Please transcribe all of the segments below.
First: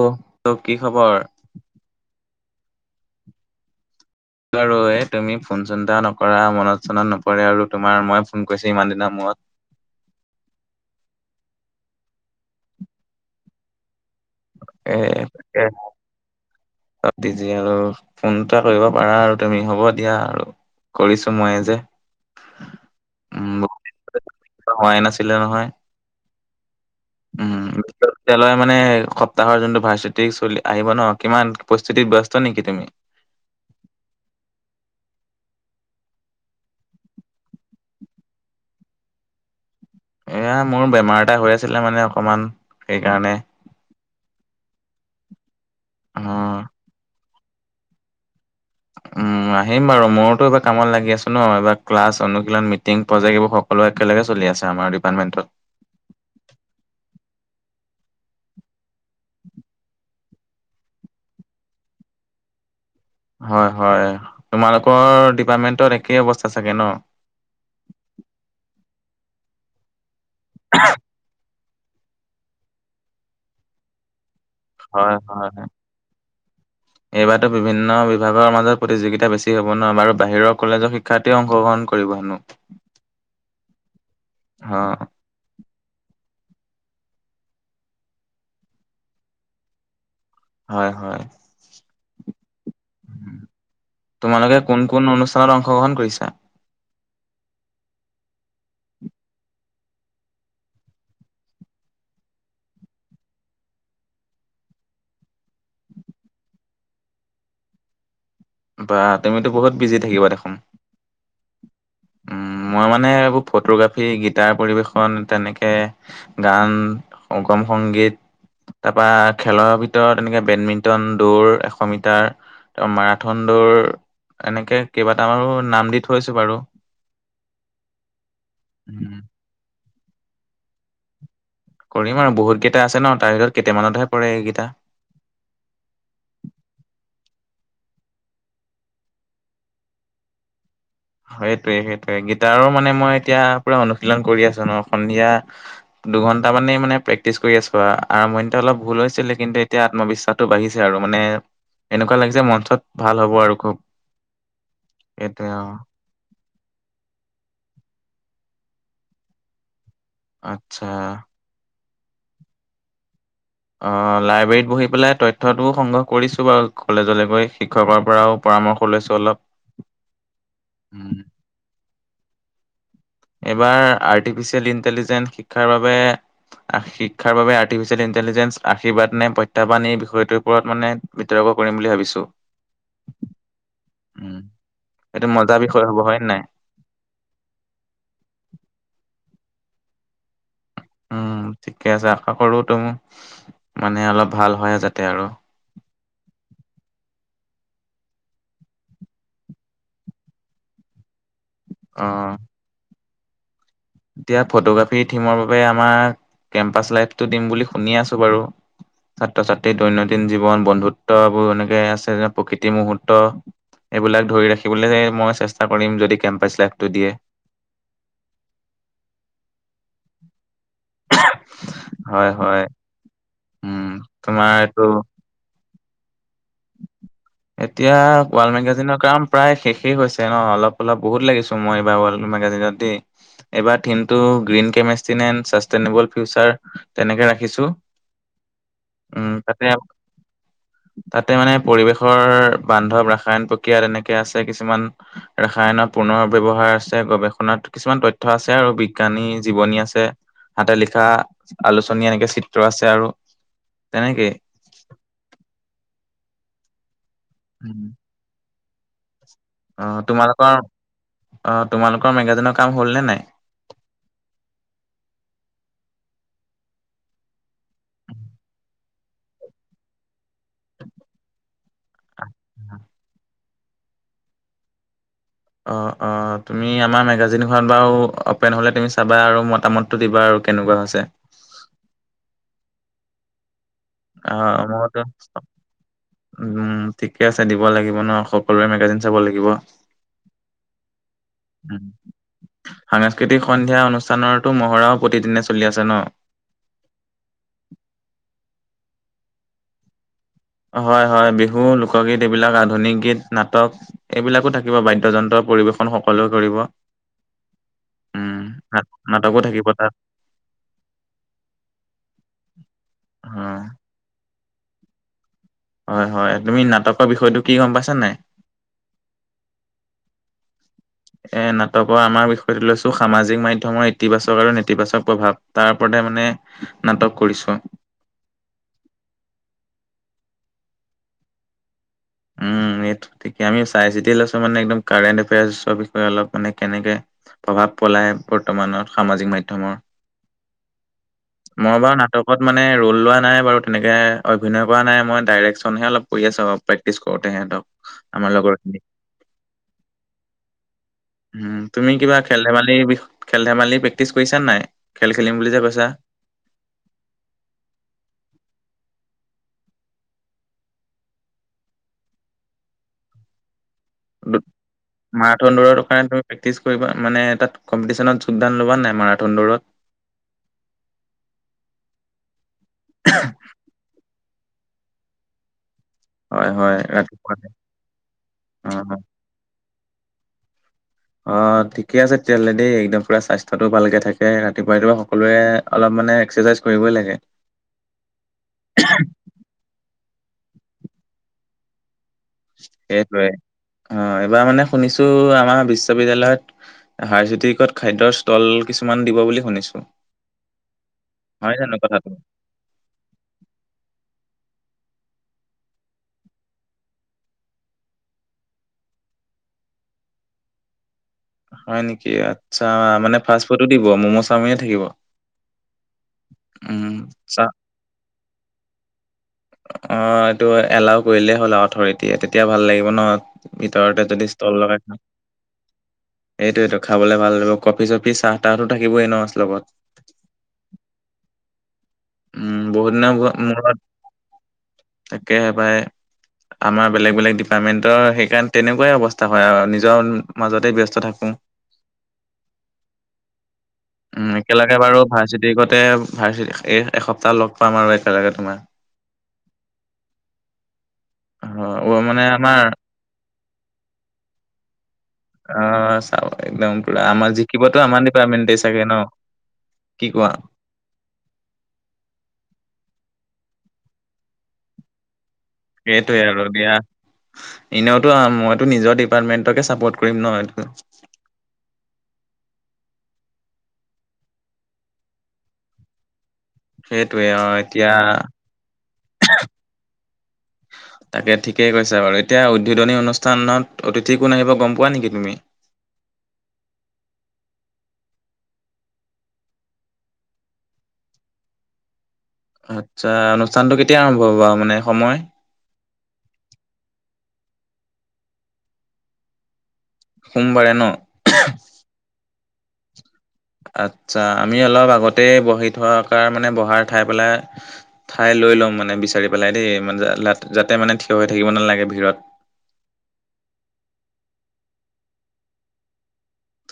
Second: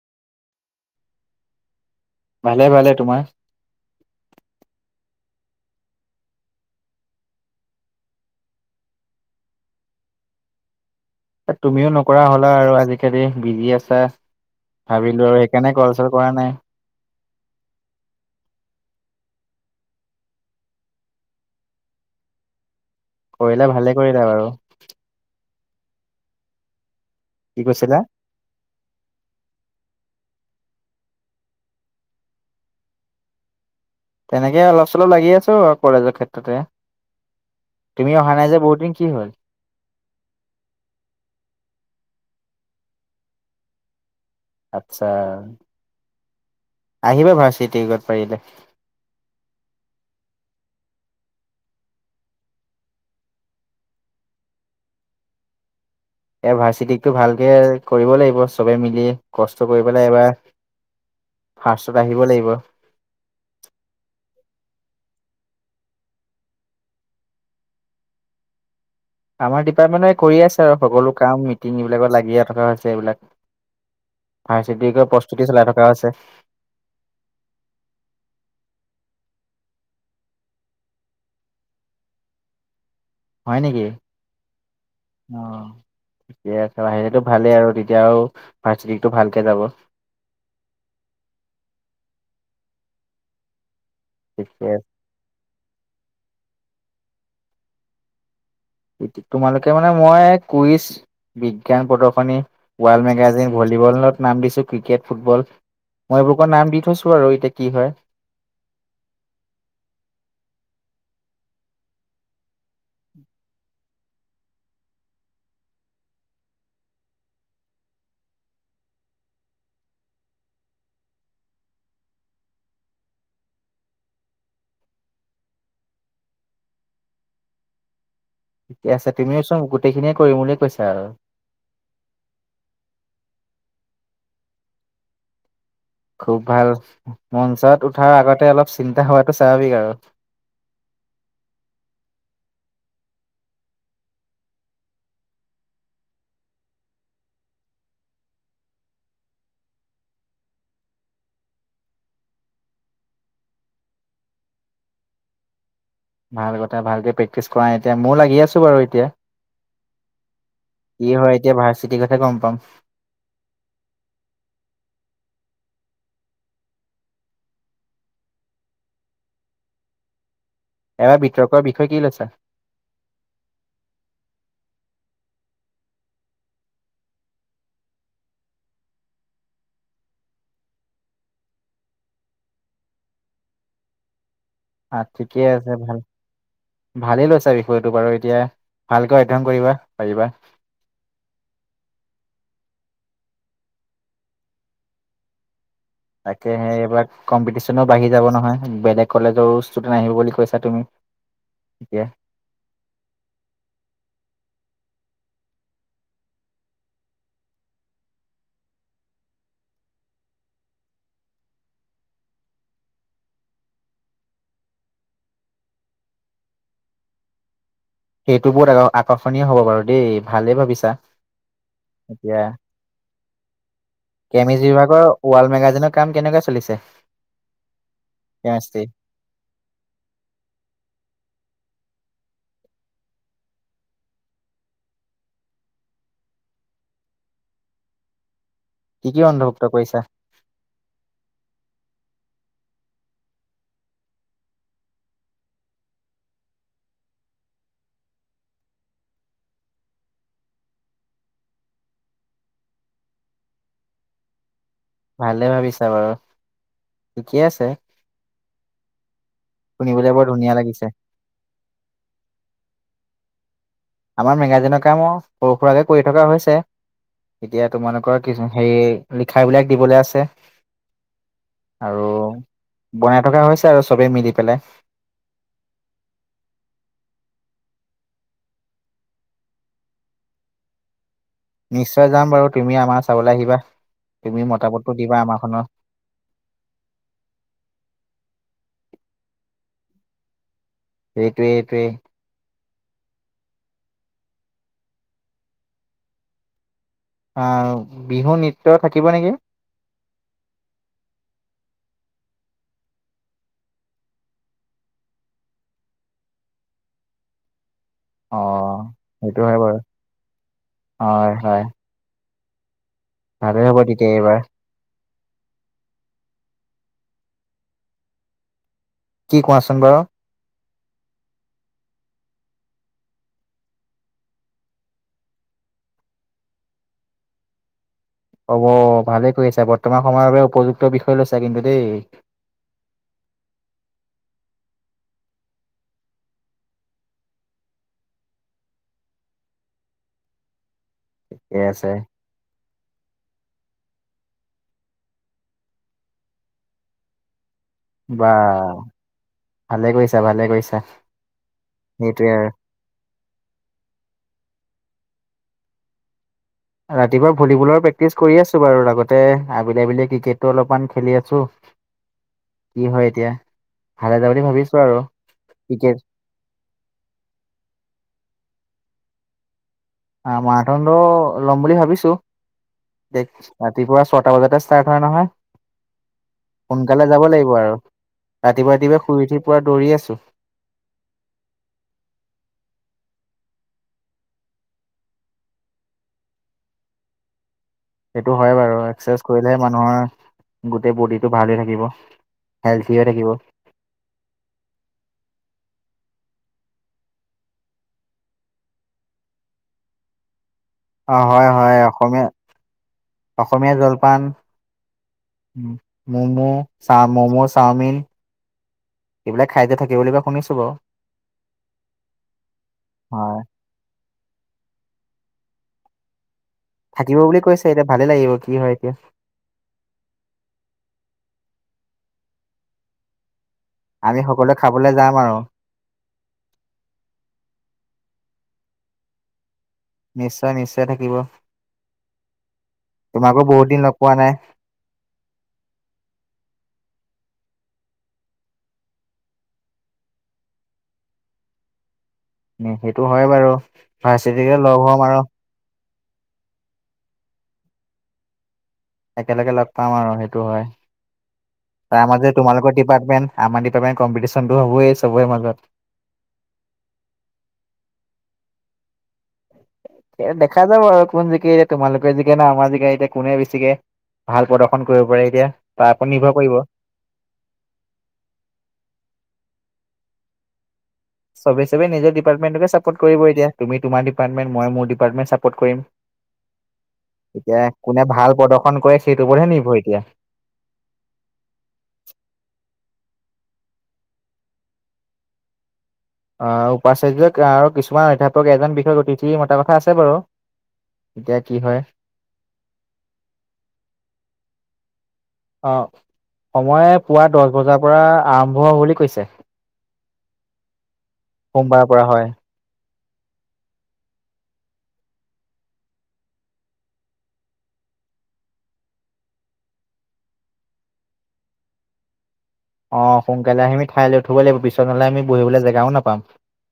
অ', ত, কি খবৰ? ভালে, ভালে তোমাৰ? বাৰু এই তুমি ফোন চিন্তা নকৰা, মনত চনত নপৰে, আৰু তোমাৰ মই ফোন কৰিছো ইমান দিনৰ মূৰত। এ তুমিও নকৰা হ'লা আৰু আজিকালি বিজি আছা। ভাবিলো আৰু সেইকাৰণে কল, চল কৰা নাই। বাকি যি হ'লেও, ফোন এটা কৰিব পাৰা আৰু তুমি হ'ব দিয়া আৰু। কৰিছো মই যে। কৰিলা, উম ভালে কৰিলা বাৰু। হোৱাই নাছিলে নহয়। উম কি [unintelligible] কৈছিলা? এতিয়া লয় মানে সপ্তাহৰ, যোনটো ভাৰ্চিটি য়িউক চলি, আহিব ন, কিমান পৰিস্থিতিত ব্যস্ত নেকি তুমি? তেনেকে অলপ চলপ লাগি আছো আৰু কলেজৰ ক্ষেত্ৰতে। তুমি অহা নাই যে বহু দিন, কি হ'ল? এইয়া মোৰ বেমাৰ এটা হৈ আছিলে মানে অকণমান, সেইকাৰণে। আচ্ছা, অ আহিবা ভাৰ্চিটিত ইওকত পাৰিলে। উম, আহিম বাৰু, মোৰোতো এটা কামত লাগি আছো ন, এবাৰ ক্লাছ অনুশীলন মিটিং প্ৰজেক্ট এইবোৰ সংৰক্ষণে চলি আছে, আমাৰ ডিাৰ্টমেণ্টত। এ ভাৰ্চিটিকটো ইওক ভালকে কৰিব লাগিব, চবে মিলি কষ্ট কৰি পেলাই এবাৰ‌ ফাৰ্ষ্টত আহিব লাগিব। হয় হয়, তোমালোকৰ ডিপাৰ্টমেণ্টত একেই অৱস্থা চাগে ন? আমাৰ ডিপাৰ্টমেণ্টে কৰি আছে আৰু সকলো কাম টিঙি এইবিলাকত লাগি থকা হৈছে এইবিলাক, ভাৰ্চিটি ইওকৰ হয়, হয় প্ৰস্তুতি চলাই থকা হৈছে। এইবাৰতো বিভিন্ন বিভাগৰ মাজত প্ৰতিযোগিতা বেছি হ'ব ন, আৰু বাহিৰৰ কলেজৰ শিক্ষা শিক্ষাৰ্থী অংশগ্ৰহণ কৰিব হেনো। হয় নেকি? অ'। অ', ঠিকে আছে, বাহিৰতটো ভালেই আৰু তেতিয়াও আৰু ভাৰ্চিটিটো ইওক ভালকে যাব। হয় হয়, তোমালোকে ঠিকে কোন কোন অনুষ্ঠা ত অংশগ্ৰহণ কৰিছে? তোমালোকে মানে মই কুইজ বিজ্ঞান প্ৰদৰ্শনী, ৱৰ্ল্ড মেগাজিন ভলীবলত নাম দিছো, ক্ৰিকেট ফুটবল। মই এইবোৰত নাম দি থৈছো আৰু, এতিয়া কি হয়। বা তুমিতো বহুত বিজি থাকিবা দেখোন। উম, মই মানে এইবোৰ ফটোগ্ৰাফী, গীটাৰ পৰিৱেশন তেনেকে গান, অসম সংগীত। তাৰপা খেলৰ ভিতৰত এনেকে বেডমিন্টন দৌৰ এশ মিটাৰ তোমাৰ মাৰঠান দৌৰ এনেকে কেইবাটা মানো নাম দি থৈছো বাৰু ঠিকে আছে উম, তুমিও চোন গোটেইখিনিয়ে কৰিম বুলিয়ে কৈছে আৰু কৰিম আৰু বহুতকেইটা আছে ন তাৰ ভিতৰত কেইটামানতহে পৰে এইকেইটা খুব ভাল মঞ্চত উঠাৰ আগতে অলপ চিন্তা হোৱাটো স্বাভাৱিক আৰু সেইটোৱে সেইটোৱে গীটাৰৰ মানে মই এতিয়া পুৰা অনুশীলন কৰি আছো ন সন্ধিয়া দুঘণ্টা মানেই মানে পেক্টিছ কৰি আছো আৱ আৰম্ভণিতে অলপ ভুল হৈছিলে কিন্তু এতিয়া আত্মবিশ্বাস বাঢ়িছে আৰু মানে এনেকুৱা লাগিছে যে মঞ্চত ভাল হ'ব আৰু খুব সেইটোৱে আও ভাল কথা ভালকে প্ৰেক্টিচ কৰা এতিয়া মই লাগি আছো বাৰু এতিয়া আচ্ছা। কি হয় এতিয়া ভাৰ্চিটিৰ কথা গম পাম অ লাইব্ৰেৰীত বহি পেলাই তথ্যটোও সংগ্ৰহ কৰিছো বাৰু কলেজলৈ গৈ শিক্ষকৰ পৰাও পৰামৰ্শ লৈছো অলপ উম, এবাৰ বিতৰ্কৰ বিষয়ে কি লৈছা এইবাৰ আৰ্টিফিচিয়েল ইণ্টেলিজেন্ঞ্চ শিক্ষাৰ বাবে আ শিক্ষাৰ বাবে আৰ্টিফিচিয়েল ইণ্টেলিজেন্ঞ্চ আশীৰ্বাদ নে প্ৰত্যাহ্বান এই বিষয়টোৰ ওপৰত মানে বিতৰ্ক কৰিম বুলি ভাবিছো উম এইটো মজাৰ বিষয় হ'ব হয় নে নাই ভালে লৈছা বিষয়টো বাৰু এতিয়া ভালকে অধ্যয়ন কৰিবা পাৰিবা উম ঠিকে আছে আশা কৰো ত মানে অলপ ভাল হয় যাতে আৰু তাকে সেই এইবাৰ কম্পিটিশ্যনো বাঢ়ি যাব নহয় বেলেগ কলেজৰো ষ্টুডেন্ট আহিব বুলি কৈছা তুমি ঠিকে অ'। এতিয়া ফটোগ্ৰাফীৰ থিমৰ বাবে আমাৰ কেম্পাছ লাইটটো দিম বুলি শুনি আছো বাৰু ছাত্ৰ ছাত্ৰী দৈনন্দিন জীৱন বন্ধুত্ববোৰ এনেকে আছে যে প্ৰকৃতি মুহূৰ্ত এইবিলাক ধৰি ৰাখিবলে মই চেষ্টা কৰিম যদি কেম্পাছ লাইফটো দিয়ে সেইটো বহুত আ আকৰ্ষণীয় হ'ব বাৰু দেই ভালেই ভাবিছা হয় এতিয়া হয় উম তোমাৰ কেমিষ্টি এইটো বিভাগৰ ৱাল মেগাজিনৰ কাম কেনেকোৱা চলিছে এতিয়া ৱাল কেমেষ্ট্ৰি মেগাজিনৰ কাম প্ৰায় শেষেই হৈছে ন অলপ অলপ বহুত লাগিছো মই এইবাৰ ৱাল মেগাজিনত দেই এইবাৰ টিমটো গ্ৰীণ কেমেষ্টিনেল চাষ্টেইনেবল ফিউচাৰ তেনেকে ৰাখিছো কি কি উম তাতে অন্তৰ্ভুক্ত কৰিছা তাতে মানে পৰিৱেশৰ বান্ধৱ ৰাসায়ন প্ৰক্ৰিয়া তেনেকে আছে কিছুমান ৰাসায়নৰ পুনৰ ব্যৱহাৰ আছে গৱেষণাত কিছুমান তথ্য আছে আৰু বিজ্ঞানী জীৱনী আছে হাতে লিখা আলোচনী এনেকে চিত্ৰ আছে আৰু তেনেকেই ভালে ভাবিছা বাৰু ঠিকে আছে অ শুনিবলৈ বৰ ধুনীয়া তোমালোকৰ লাগিছে অ তোমালোকৰ মেগাজিনৰ কাম হ'ল নে নাই আমাৰ মেগাজিনৰ কামো সৰু সুৰাকে কৰি থকা হৈছে এতিয়া তোমালোকৰ কিছু হেৰি লিখা বিলাক দিবলৈ আছে আৰু বনাই থকা হৈছে আৰু চবেই মিলি পেলাই অ অ তুমি আমাৰ মেগাজিনখন বাও অপেন হ'লে তুমি চাবা আৰু মতামত দিবা আৰু কেনেকুৱা হৈছে নিশ্চয় যাম বাৰু তুমি আমাৰ চাবলে আহিবা তুমি অ' মতামততো মইতো দিবা আমাৰ খনৰ উম, ঠিকে আছে দিব লাগিব ন। সকলোৰে মেগাজিন চাব লাগিব। এইটোৱে উম। এইটোৱে সাংস্কৃতিক সন্ধিয়া অনুষ্ঠানৰতো মহৰাও প্ৰতিদিনে চলি আছে ন? অ বিহু নৃত্য থাকিব নেকি। হয় হয়। বিহু, লোকগীত এইবিলাক আধুনিক গীত নাটক। এইবিলাকো থাকিব বাদ্যযন্ত্ৰ পৰিবেশন সকলোৱে কৰিব। অ উম। নাটকো সেইটো হয় থাকিব বাৰু তাত। হয় [inaudible] ভালে হ'ব তেতিয়া এইবাৰ। হয় হয়। তুমি নাটক বিষয়টো কি গম পাইছা নাই? কি, কোৱাচোন বাৰু? [inaudible] এ নাটকৰ আমাৰ বিষয়টো লৈছো, সামাজিক মাধ্যমৰ ইতিবাচক আৰু নেতিবাচক প্ৰভাৱ। তাৰ ওপৰতে মানে নাটক কৰিছো। হব, ভালে কৰি আছা। বৰ্তমান সময়ৰ বাবে উপযুক্ত বিষয় লৈছা কিন্তু দেই। উম, এইটো ঠিকে আমি চাই চিতি লৈছো মানে একদম কাৰেণ্ট এফেয়াৰ্চ অ বিষয়ে অলপ মানে কেনেকে প্ৰভাৱ পলাই বৰ্তমানত সামাজিক মাধ্যমৰ, ঠিকে মই আছে বাৰু না টকত মানে ৰল লোৱা নাই বাৰু তেনেকে, অভিনয় কৰা নাই মই ডাইৰেকশ্যনহে অলপ কৰি আছোঁ অ পেকটিছ কৰোঁতে সিহঁতক। বা। ভালে কৰিছা ভালে কৰিছা উম। তুমি কিবা সেইটোৱে খেল আৰু ধেমালি বি খেল ধেমালি প্ৰেক্টিছ কৰিছা নাই? খেল খেলিম বুলি যে কৈছা? ৰাতিপুৱা ভলীবলৰ প্ৰেক্টিচ কৰি আছো বাৰু লগতে আবেলি আবেলি ক্ৰিকেটো অলপমান খেলি আছো। [inaudible] কি হয় এতিয়া? ভালে যাব বুলি ভাবিছো আৰু মাৰাঠুন দৌৰৰ ক্ৰিকেট কাৰণে তু প্ৰেক্টিচ কৰিবা, মানে তাত কম্পিটিচনত যোগদান ল'বা নাই, মাৰাথন দৌৰত? আ মাৰাঠুন দৌ লম বুলি ভাবিছো। [unintelligible] ৰাতিপুৱা ছটা বজাতে ষ্টাৰ্ট হয় নহয়। হয় হয় সোনকালে যাব ৰাতিপুৱাতে লাগিব আৰু। অ ৰাতিপুৱা অ ৰাতিপুৱা শুই উঠি পোৰা দৌৰি আছো। অ', ঠিকে আছে তেতিয়াহ'লে দেই। একদম পুৰা স্বাস্থ্যতো ভালকে থাকে। ৰাতিপুৱা ৰাতিপুৱা সকলোৱে অলপ মানে এক্সেচাইজ কৰিবই লাগে। সেইটো হয় বাৰু এক্সেজ কৰিলেহে মানুহৰ গোটেই বডিটো ভালে থাকিব। হেল্ডি হৈ এইটোৱে থাকিব অ, এবাৰ মানে শুনিছো আমাৰ বিশ্ববিদ্যালয়ত হাৰজিতিকত খাদ্যৰ ষ্টল কিছুমান দিব বুলি শুনিছো। অ', হয়, জানো হয়। কথাটো অসমীয়া অসমীয়া জলপান উম, ম'ম' চা ম'ম', চাওমিন এইবিলাক খাই যে থাকে বুলিবা শুনিছো বাও। হয় নেকি আচ্ছা। মানে, হয় ফাষ্ট ফুডো দিব ম'ম', চাওমিন থাকিব। উম থাকিব বুলি চা কৈছে। এতিয়া ভালেই লাগিব, কি হয় এতিয়া। অ, এইটো এলাও কৰিলেই হ'ল আৰু অথৰিটিয়ে তেতিয়া ভাল লাগিব ন ভিতৰতে আমি যদি সকলোৱে স্থল লগাই খাবলৈ [unintelligible] যাম আৰু এইটো এইটো খাবলে ভাল লা। কফি চফি চাহ তাহটো থাকিবই ন- লগত। নিশ্চয় নিশ্চয় থাকিব। উম বহুত দিনৰ মূ- তোমাকো বহুত মূৰত দিন লগ পোৱা নাই। তাকেহে পাই। আমাৰ বেলেগ বেলেগ ডিপাৰ্টমেণ্টৰ সেইকাৰণ তেনেকুৱাই অৱস্থা হয় আৰু নিজৰ মাজতে ব্যস্ত থাকোঁ। [unintelligible] উম, সেইটো হয় বাৰু, ভাৰ্চিতিকে লগ হ'ম আৰু। দেগতে ভাৰ্চি এ, এসপ্তাহ লগ পাম আৰু একেলগে তোমাৰ। একেলগে লগ পাম আৰু সেইটো হয়। অ', অ', তাৰ মানে মাজে আমাৰ তোমালোকৰ টিপ পাৰ্টমেন আমাৰ [unintelligible] কম্পিটিচনটো [unintelligible] আছ আ, চাওঁ একদম পুৰা আমাৰ জিকিবতো আমাৰ ডিপাৰ্টমেণ্টেই চাগে ন'? কি এ, কোৱা? দেখা যাব আৰু কোন জিকিলে তোমালোকে জিকে না আমাৰ জিকা এতিয়া কোনে বেছিকে। ভাল প্ৰদৰ্শন কৰিব পাৰে এতিয়া। তাৰ ওপৰত এইটোৱে নিৰ্ভৰ আৰু কৰিব। দিয়া। এনেওতো মইতো নিজৰ ডিপাৰ্টমেন্টকে চাপৰ্ট কৰিম ন'। এইটো চবে চবে নিজৰ ডিপাৰ্টমেণ্টটোকে চাপৰ্ট কৰিব এতিয়া। তুমি তোমাৰ ডিপাৰ্টমেণ্ট মই মোৰ ডিপাৰ্টমেণ্ট চাপৰ্ট কৰিম। [unintelligible] এতিয়া কোনে ভাল প্ৰদৰ্শন কৰে সেইটো ওপৰতহে নিৰ্ভৰ এতিয়া। [inaudible] তাকে ঠিকেই কৈছা বাৰু। এতিয়া উদ্বোধনী অনুষ্ঠানত অতিথি কোন আহিব গম পোৱা নেকি তুমি? অ', উপাচাৰ্যক আৰু কিছুমান অধ্যাপক এজন বিষয়ক অতিথি মতা কথা আছে বাৰু। এতিয়া কি হয়। আচ্ছা অনুষ্ঠানটো কেতিয়া আৰম্ভ হ'ব আৰু মানে সময়? অ'। সময় পুৱা দজ বজাৰ পৰা আৰম্ভ হ, বুলি কৈছে। সোমবাৰে ন'? সোমবাৰৰ পৰা হয়। আচ্ছা আমি অলপ আগতেই বহি থকাৰ কা মানে বহাৰ ঠাই পেলাই ঠাই লৈ ল'ম মানে বিচাৰি পেলাই দেই। মানে, যা লাত যাতে মানে থিয় হৈ থাকিব নালাগে ভিৰত। অ', সোনকালে আহিমি ঠাই লৈ ঠব লাগিব পিছত নহ'লে আমি বহিবলে জেগাও নাপাম।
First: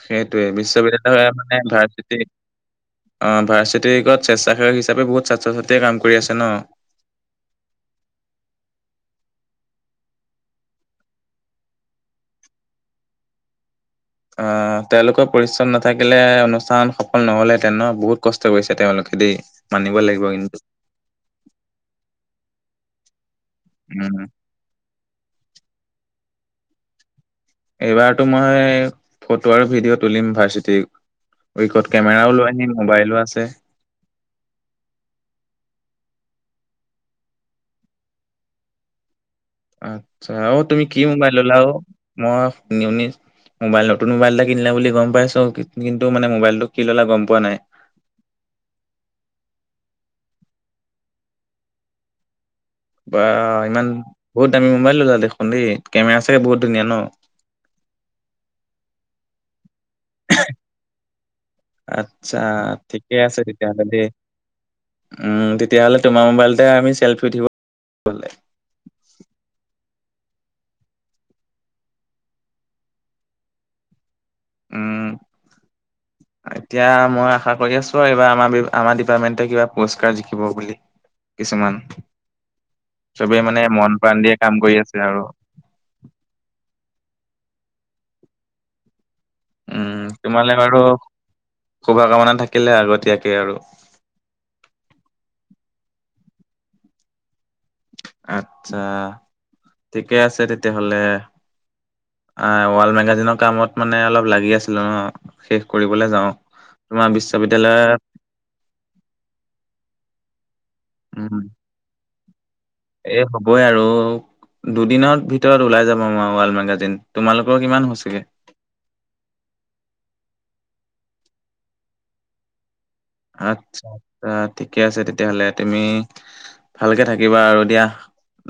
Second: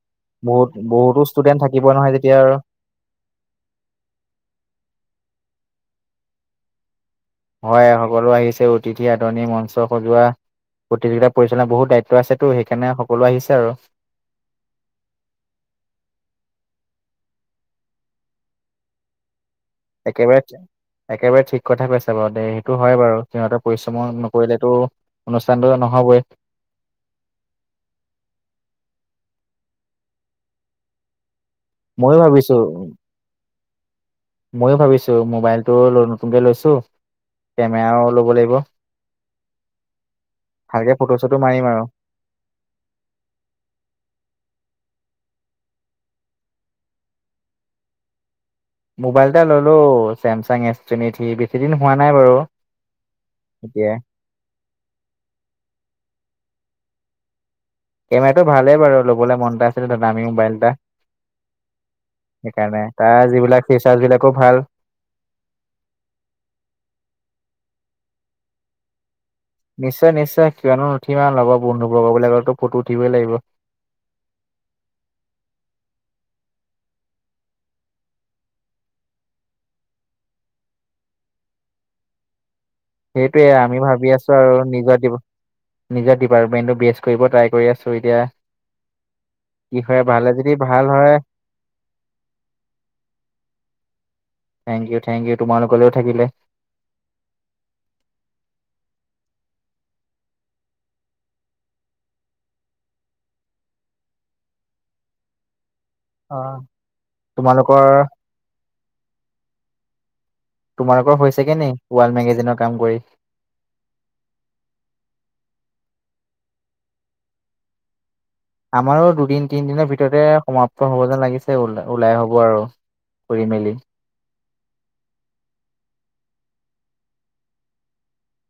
সেইটোৱে বহুত বহুতো বিশ্ববিদ্যালয়ৰ মানে ষ্টুডেন্ট থাকিব নহয় ভাৰ্চিটি তেতিয়া আৰু। অ', ভাৰ্চিটিগত স্বেচ্ছাসেৱক হিচাপে বহুত ছাত্ৰ ছাত্ৰীয়ে কাম কৰি আছে ন'। হয় সকলো আহিছে অতিথি আদনি মঞ্চ সজোৱা। প্ৰতিযোগিতা পৰিচালনা বহুত দায়িত্ব আছেতো সেইকাৰণে সকলো আহিছে আৰু। অ', তেওঁলোকৰ পৰিচ্চন নাথাকিলে অনুষ্ঠান সফল নহলে তেনে বহুত কষ্ট কৰিছে তেওঁলোকে দেই। [unintelligible] লাগিব একেবাৰে কিন্তু। একেবাৰে ঠিক কথা কৈছা বাৰু দে, সেইটো হয় বাৰু সিহঁতে উম, পৰিশ্ৰম' নকৰিলেতো অনুষ্ঠানটো নহ'বই। এইবাৰতো মই ফটো আৰু ভিডিঅ' তুলিম ভাৰ্চিটি উইকত, ময়ো কেমেৰাও লৈ ভাবিছো আহিম, মোবাইলো আছে। ময়ো ভাবিছো, মোবাইলটো নতুনকে লৈছোঁ। কেমেৰাও ল'ব লাগিব। আচ্ছা। অ' তুমি ভালকে কি ফটো মোবাইল চটো ল'লা মাৰিম ও? আৰু মই [unintelligible] মোবাইল নতুন মোবাইল এটা কিনিলা বুলি গম পাইছোঁ। কি-কিন্তু মানে মোবাইলটো কি ল'লা গম পোৱা নাই। মোবাইল এটা ললো চেমচাং এছ টুৱেন্টি থ্ৰী। বেছি দিন হোৱা নাই বাৰু। বাঃ ইমান! এতিয়া বহুত দামী মোবাইল ল'লা দেখোন দেই। কেমেৰা চাগে বহুত ধুনীয়া ন? কেমেৰাটো ভালেই বাৰু। ল'বলৈ মন এটা [unintelligible] দামী মোবাইল এটা। আচ্ছা সেইকাৰণে ঠিকে তাৰ আছে যিবিলাক তেতিয়াহ'লে দেই। ফিচাৰ্চবিলাকো ভাল। উম, তেতিয়াহ'লে তোমাৰ মোবাইলতে আমি চেল্ফি উঠিব নিশ্চয়, নিশ্চয়। কিয়নো নুঠিবা আৰু লগৰ বন্ধুবৰ্গবিলাকৰতো ফটো উঠিবই লাগিব। উম। এতিয়া মই আশা কৰি আছোঁ আৰু এইবাৰ আমাৰ, বি আমাৰ ডিপাৰ্টমেণ্টে কিবা প'ষ্টকাৰ্ড জিকিব বুলি। কিছুমান। চবেই সেইটোৱে মানে আমি মন ভাবি প্ৰাণ আছোঁ দিয়ে কাম আৰু [unintelligible] কৰি আছে আৰু। নিজৰ ডিপাৰ্টমেণ্টটো বেষ্ট কৰিব ট্ৰাই কৰি আছোঁ এতিয়া। কি উম, হয়, ভালে যদি তোমালে বাৰু ভাল হয় শুভকামনা থাকিলে আগতীয়াকে আৰু। Thank you, thank you. তোমালোকলৈও থাকিলে। আত্ছা! ঠিকে আছে, তেতিয়াহ'লে। আহ, ৱাল মেগাজিনৰ কামত মানে অলপ লাগি আছিলো ন! শেষ কৰিবলৈ যাওঁ। অ'। তোমাৰ তোমালোকৰ বিশ্ববিদ্যালয় তোমালোকৰ উম হৈছেগে নেকি ৱাল মেগাজিনৰ কাম কৰি? এই হ'বই আৰু। দে দুদিনত ভিতৰত ওলাই যাব আমাৰ ৱাল মেগাজিন। তোমালোকৰ কিমান হৈছেগৈ? আমাৰো দুদিন-তিনিদিনৰ ভিতৰতে সমাপ্ত হ'ব যেন লাগিছে। ও-ওলাই হ'ব আৰু। কৰি মেলি আত্সা। অ', ঠিকে আছে তেতিয়াহ'লে। তুমি ভালকে থাকিবা আৰু দিয়া,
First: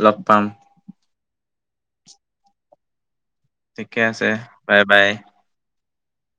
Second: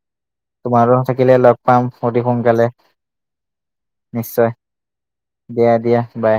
লগ পাম। তোমাৰো থাকিলে লগ পাম, অতি সোনকালে। ঠিকে আছে। নিশ্চয় বাই বাই। দিয়া, দিয়া, বাই।